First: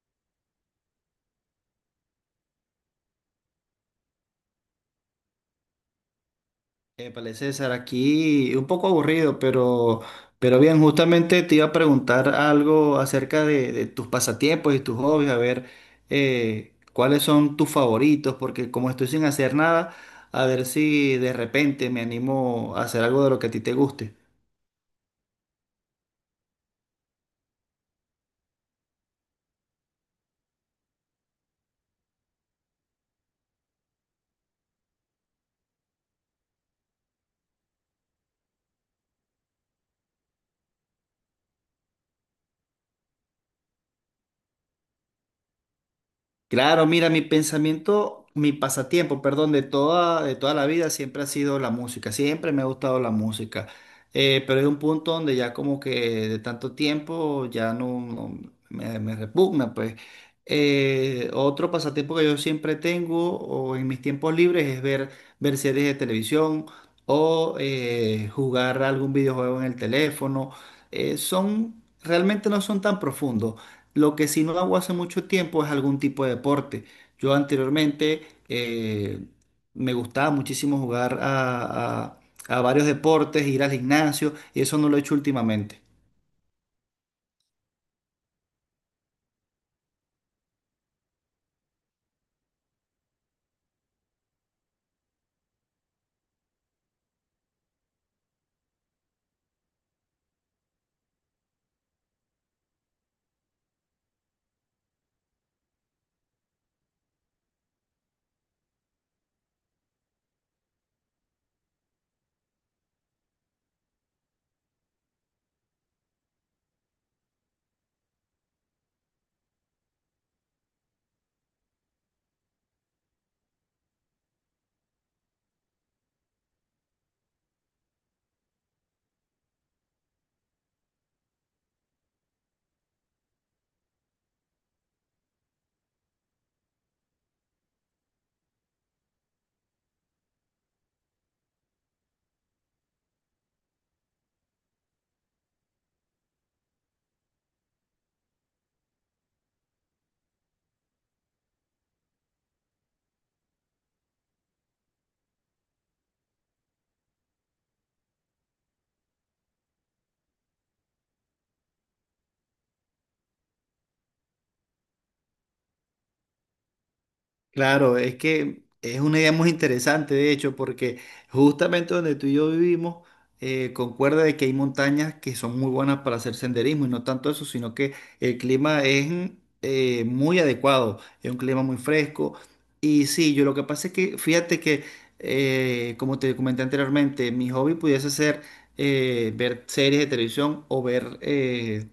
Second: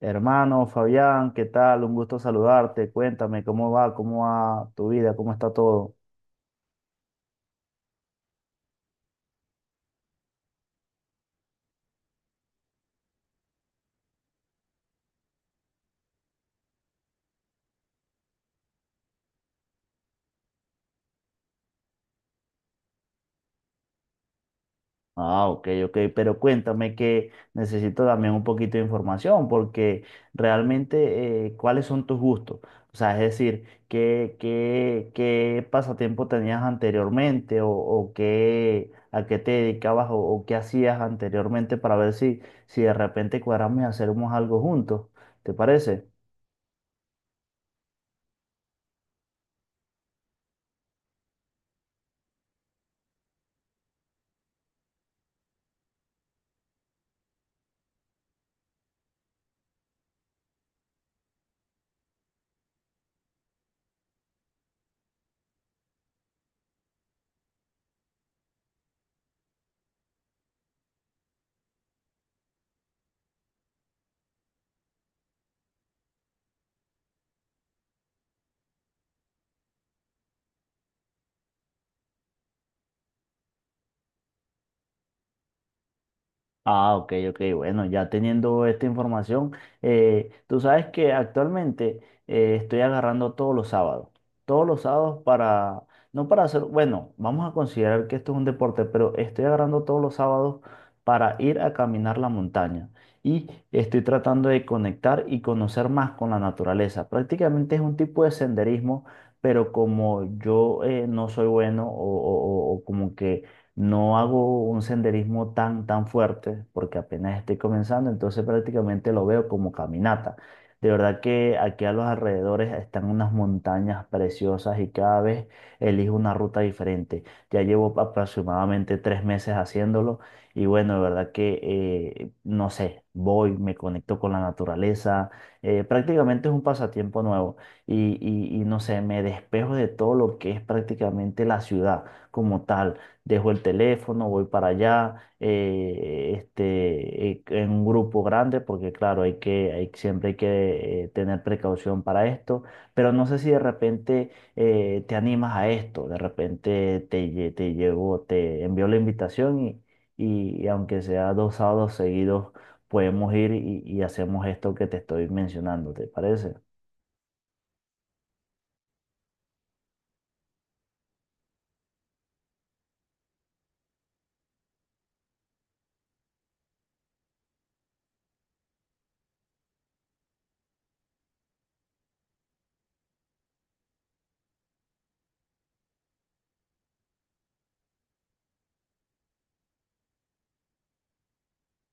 Hermano Fabián, ¿qué tal? Un gusto saludarte. Cuéntame cómo va tu vida, cómo está todo. Épale, César, aquí un poco aburrido, pero bien, justamente te iba a preguntar algo acerca de tus pasatiempos y tus hobbies, a ver cuáles son tus favoritos, porque como estoy sin hacer nada, a ver si de repente me animo a hacer algo de lo que a ti te guste. Ah, ok, ok, pero cuéntame que necesito también un poquito de información porque realmente cuáles son tus gustos. O sea, es decir, ¿qué pasatiempo tenías anteriormente o qué, a qué te dedicabas o qué hacías anteriormente para ver si de repente cuadramos y hacemos algo juntos? ¿Te parece? Claro, mira, mi pensamiento, mi pasatiempo, perdón, de toda la vida siempre ha sido la música, siempre me ha gustado la música. Pero hay un punto donde ya como que de tanto tiempo ya me, me repugna, pues. Otro pasatiempo que yo siempre tengo o en mis tiempos libres es ver series de televisión o jugar algún videojuego en el teléfono. Realmente no son tan profundos. Lo que sí no hago hace mucho tiempo es algún tipo de deporte. Yo anteriormente eh, me gustaba muchísimo a varios deportes, ir al gimnasio, y eso no lo he hecho últimamente. Ah, ok, ok, bueno, ya teniendo esta información, tú sabes que actualmente estoy agarrando todos los sábados para, no para hacer, bueno, vamos a considerar que esto es un deporte, pero estoy agarrando todos los sábados para ir a caminar la montaña y estoy tratando de conectar y conocer más con la naturaleza. Prácticamente es un tipo de senderismo, pero como yo no soy bueno o como que no hago un senderismo tan fuerte porque apenas estoy comenzando, entonces prácticamente lo veo como caminata. De verdad que aquí a los alrededores están unas montañas preciosas y cada vez elijo una ruta diferente. Ya llevo aproximadamente tres meses haciéndolo y bueno, de verdad que, no sé, voy, me conecto con la naturaleza. Prácticamente es un pasatiempo nuevo y, y no sé, me despejo de todo lo que es prácticamente la ciudad como tal. Dejo el teléfono, voy para allá, en un grupo grande, porque claro, hay que, hay, siempre hay que tener precaución para esto, pero no sé si de repente te animas a esto, de repente te llevo, te envío la invitación y aunque sea dos sábados seguidos, podemos ir y hacemos esto que te estoy mencionando, ¿te parece? Claro, es que es una idea muy interesante, de hecho, porque justamente donde tú y yo vivimos, concuerda de que hay montañas que son muy buenas para hacer senderismo y no tanto eso, sino que el clima es muy adecuado, es un clima muy fresco. Y sí, yo lo que pasa es que, fíjate que, como te comenté anteriormente, mi hobby pudiese ser ver series de televisión o ver eh,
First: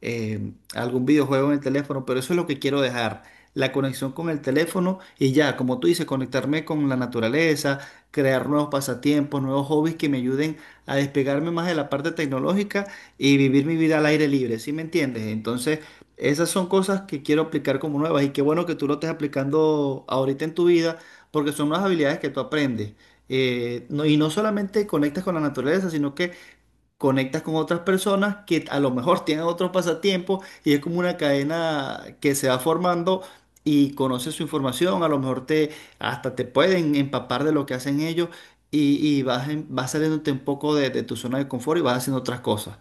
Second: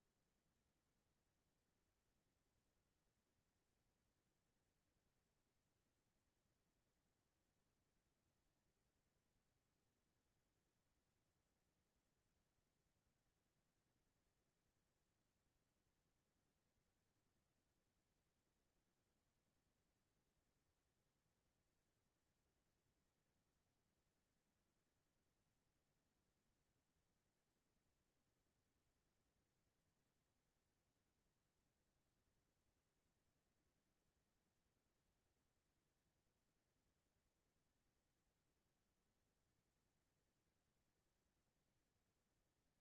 eh, algún videojuego en el teléfono, pero eso es lo que quiero dejar la conexión con el teléfono y ya, como tú dices, conectarme con la naturaleza, crear nuevos pasatiempos, nuevos hobbies que me ayuden a despegarme más de la parte tecnológica y vivir mi vida al aire libre, ¿sí me entiendes? Entonces, esas son cosas que quiero aplicar como nuevas y qué bueno que tú lo estés aplicando ahorita en tu vida porque son unas habilidades que tú aprendes. Y no solamente conectas con la naturaleza, sino que conectas con otras personas que a lo mejor tienen otros pasatiempos y es como una cadena que se va formando y conoces su información, a lo mejor te hasta te pueden empapar de lo que hacen ellos y vas saliéndote un poco de tu zona de confort y vas haciendo otras cosas.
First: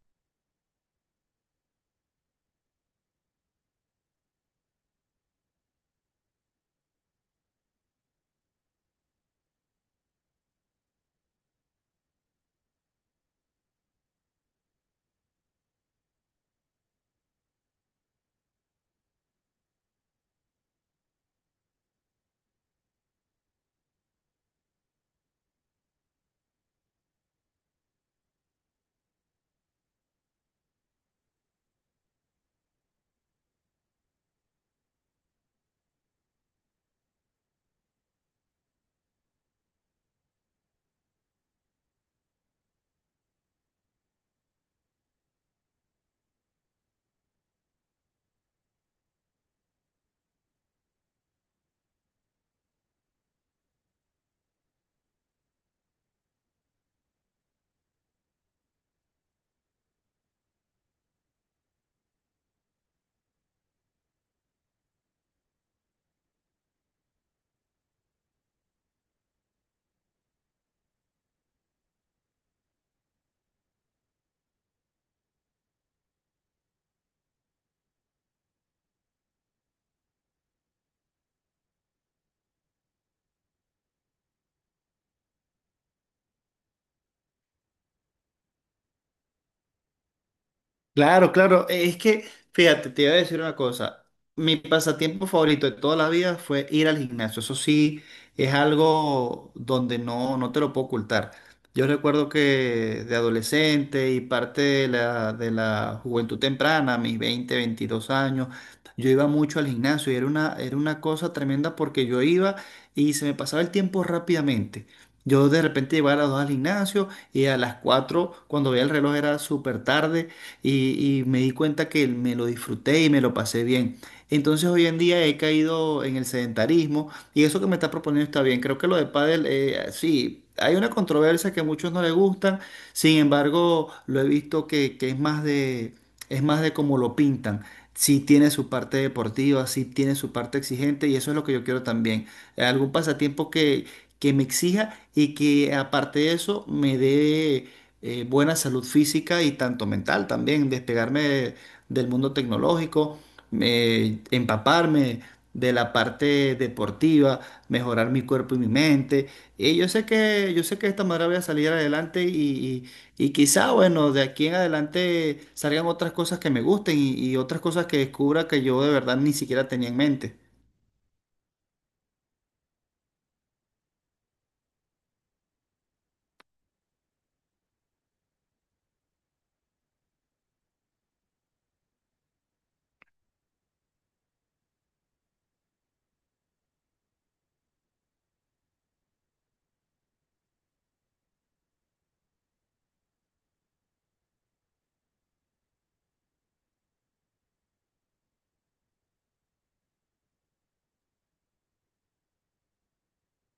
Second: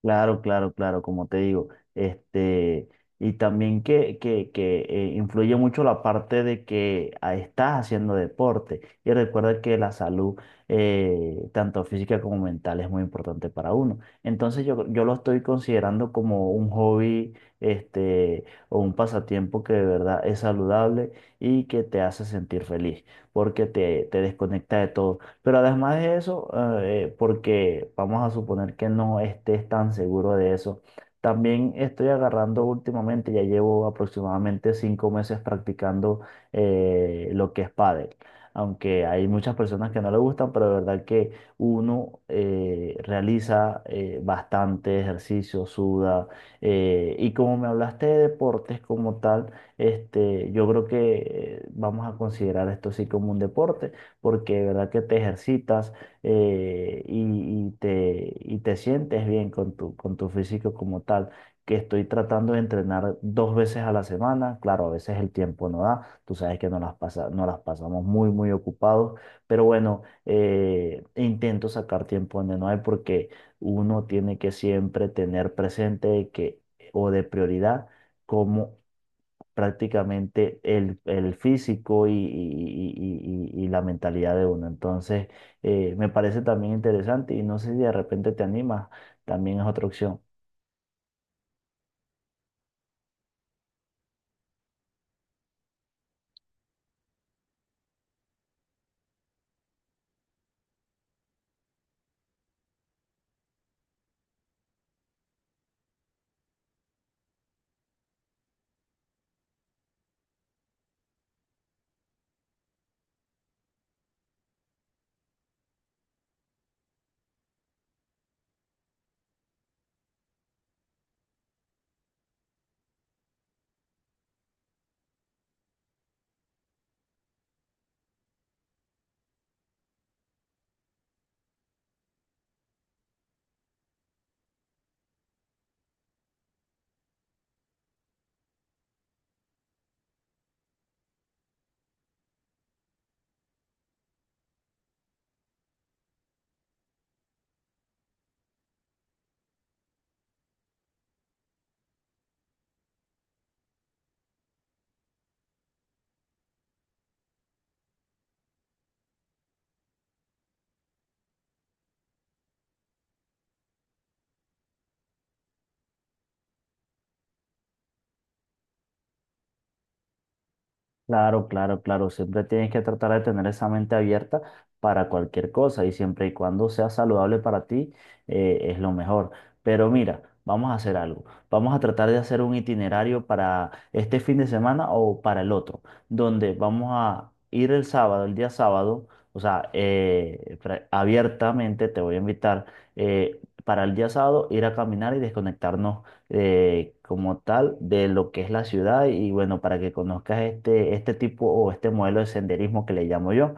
Claro, claro, claro, como te digo, este, y también que influye mucho la parte de que ah, estás haciendo deporte y recuerda que la salud, tanto física como mental, es muy importante para uno. Entonces yo lo estoy considerando como un hobby, este, o un pasatiempo que de verdad es saludable y que te hace sentir feliz, porque te desconecta de todo. Pero además de eso, porque vamos a suponer que no estés tan seguro de eso, también estoy agarrando últimamente, ya llevo aproximadamente cinco meses practicando lo que es pádel. Aunque hay muchas personas que no le gustan, pero de verdad que uno realiza bastante ejercicio, suda. Y como me hablaste de deportes como tal, este, yo creo que vamos a considerar esto sí como un deporte porque de verdad que te ejercitas eh, y, y te sientes bien con tu físico como tal. Que estoy tratando de entrenar dos veces a la semana, claro, a veces el tiempo no da, tú sabes que nos las pasa, nos las pasamos muy ocupados, pero bueno, intento sacar tiempo donde no hay porque uno tiene que siempre tener presente que, o de prioridad, cómo prácticamente el físico y, y la mentalidad de uno. Entonces, me parece también interesante y no sé si de repente te animas, también es otra opción. Claro, claro. Es que, fíjate, te iba a decir una cosa. Mi pasatiempo favorito de toda la vida fue ir al gimnasio. Eso sí, es algo donde no te lo puedo ocultar. Yo recuerdo que de adolescente y parte de la juventud temprana, mis 20, 22 años, yo iba mucho al gimnasio y era era una cosa tremenda porque yo iba y se me pasaba el tiempo rápidamente. Yo de repente llegaba a las 2 al gimnasio y a las 4 cuando veía el reloj era súper tarde y me di cuenta que me lo disfruté y me lo pasé bien. Entonces hoy en día he caído en el sedentarismo y eso que me está proponiendo está bien. Creo que lo de pádel, sí, hay una controversia que a muchos no les gustan, sin embargo lo he visto que es más es más de cómo lo pintan. Sí tiene su parte deportiva, sí tiene su parte exigente y eso es lo que yo quiero también. ¿Algún pasatiempo que me exija y que aparte de eso me dé buena salud física y tanto mental también, del mundo tecnológico, empaparme de la parte deportiva, mejorar mi cuerpo y mi mente? Y yo sé que de esta manera voy a salir adelante y quizá, bueno, de aquí en adelante salgan otras cosas que me gusten y otras cosas que descubra que yo de verdad ni siquiera tenía en mente. Claro, claro, claro. Siempre tienes que tratar de tener esa mente abierta para cualquier cosa y siempre y cuando sea saludable para ti, es lo mejor. Pero mira, vamos a hacer algo. Vamos a tratar de hacer un itinerario para este fin de semana o para el otro, donde vamos a ir el sábado, el día sábado, o sea, abiertamente te voy a invitar para el día sábado ir a caminar y desconectarnos como tal de lo que es la ciudad y bueno, para que conozcas este, este tipo o este modelo de senderismo que le llamo yo.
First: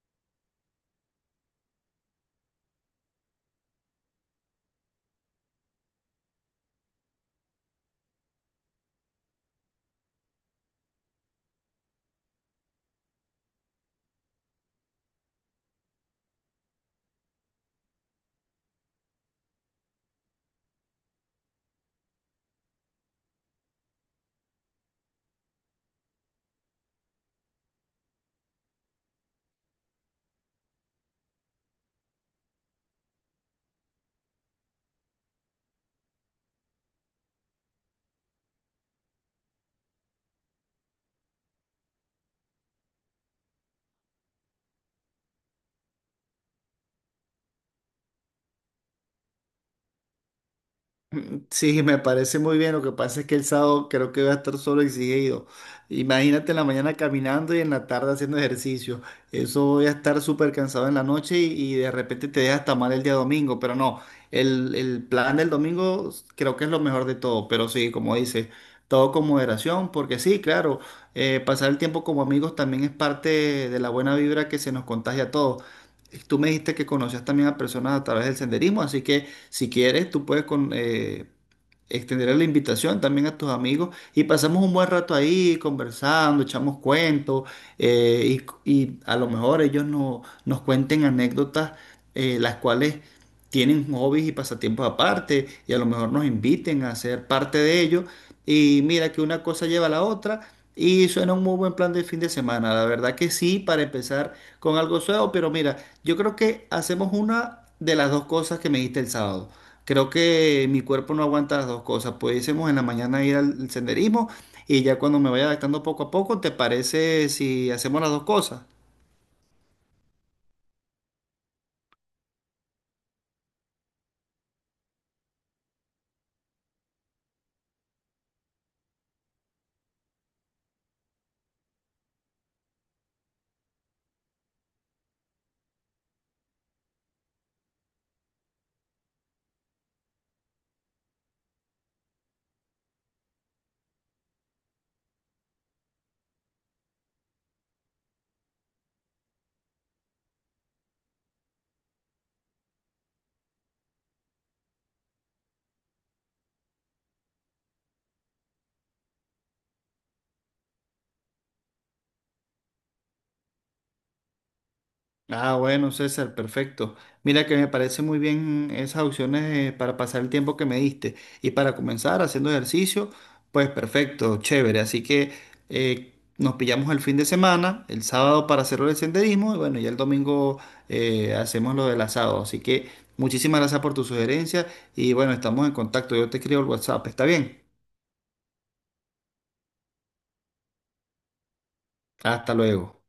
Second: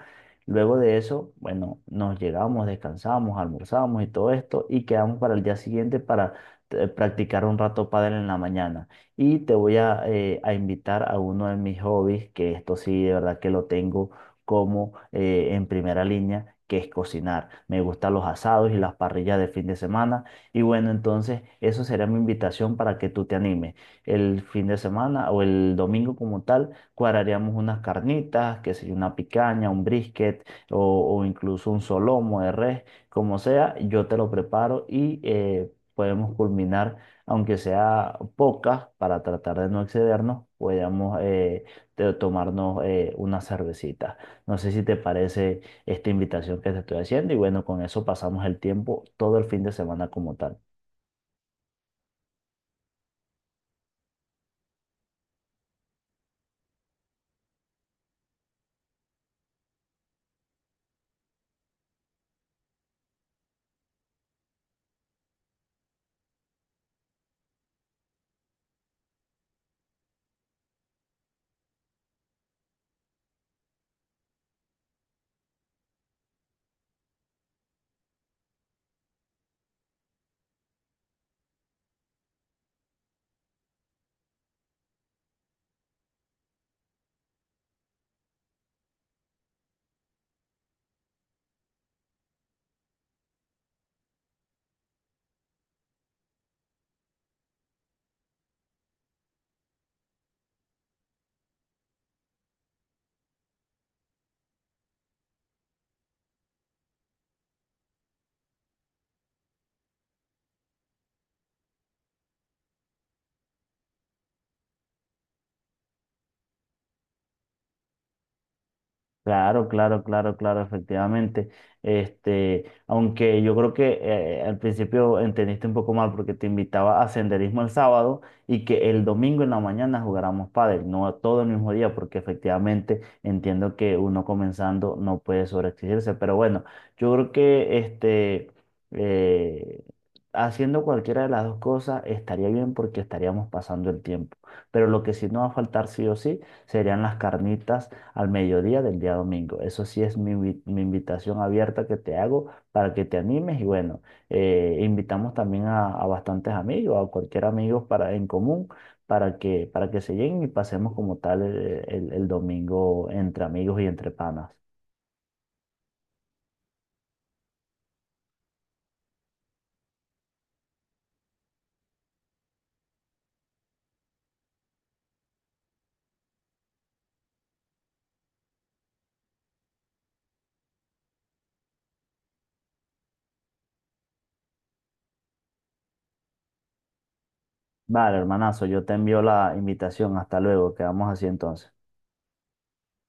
Luego de eso, bueno, nos llegamos, descansamos, almorzamos y todo esto y quedamos para el día siguiente para practicar un rato pádel en la mañana. Y te voy a invitar a uno de mis hobbies, que esto sí, de verdad que lo tengo como en primera línea, que es cocinar. Me gustan los asados y las parrillas de fin de semana. Y bueno, entonces eso será mi invitación para que tú te animes. El fin de semana o el domingo como tal, cuadraríamos unas carnitas, que sea una picaña, un brisket o incluso un solomo de res, como sea, yo te lo preparo y podemos culminar, aunque sea pocas, para tratar de no excedernos, podamos tomarnos una cervecita. No sé si te parece esta invitación que te estoy haciendo y bueno, con eso pasamos el tiempo todo el fin de semana como tal. Sí, me parece muy bien. Lo que pasa es que el sábado creo que voy a estar solo exigido. Imagínate en la mañana caminando y en la tarde haciendo ejercicio. Eso voy a estar súper cansado en la noche y de repente te deja hasta mal el día domingo. Pero no, el plan del domingo creo que es lo mejor de todo. Pero sí, como dices, todo con moderación, porque sí, claro, pasar el tiempo como amigos también es parte de la buena vibra que se nos contagia a todos. Tú me dijiste que conocías también a personas a través del senderismo, así que si quieres, tú puedes extenderé la invitación también a tus amigos y pasamos un buen rato ahí conversando, echamos cuentos eh, y a lo mejor ellos no- nos cuenten anécdotas las cuales tienen hobbies y pasatiempos aparte y a lo mejor nos inviten a ser parte de ellos y mira que una cosa lleva a la otra y suena un muy buen plan de fin de semana, la verdad que sí, para empezar con algo suave, pero mira, yo creo que hacemos una de las dos cosas que me diste el sábado. Creo que mi cuerpo no aguanta las dos cosas. Pudiésemos en la mañana ir al senderismo y ya cuando me vaya adaptando poco a poco, ¿te parece si hacemos las dos cosas? Claro, claro, claro, claro, efectivamente. Este, aunque yo creo que al principio entendiste un poco mal porque te invitaba a senderismo el sábado y que el domingo en la mañana jugáramos pádel, no todo el mismo día, porque efectivamente entiendo que uno comenzando no puede sobreexigirse. Pero bueno, yo creo que eh, haciendo cualquiera de las dos cosas estaría bien porque estaríamos pasando el tiempo. Pero lo que sí nos va a faltar sí o sí serían las carnitas al mediodía del día domingo. Eso sí es mi invitación abierta que te hago para que te animes y bueno, invitamos también a bastantes amigos, a cualquier amigo para, en común, para para que se lleguen y pasemos como tal el, el domingo entre amigos y entre panas. Ah, bueno, César, perfecto. Mira que me parece muy bien esas opciones para pasar el tiempo que me diste. Y para comenzar haciendo ejercicio, pues perfecto, chévere. Así que nos pillamos el fin de semana, el sábado para hacerlo el senderismo y bueno, ya el domingo hacemos lo del asado. Así que muchísimas gracias por tu sugerencia y bueno, estamos en contacto. Yo te escribo el WhatsApp, ¿está bien? Vale, hermanazo, yo te envío la invitación. Hasta luego, quedamos así entonces. Hasta luego.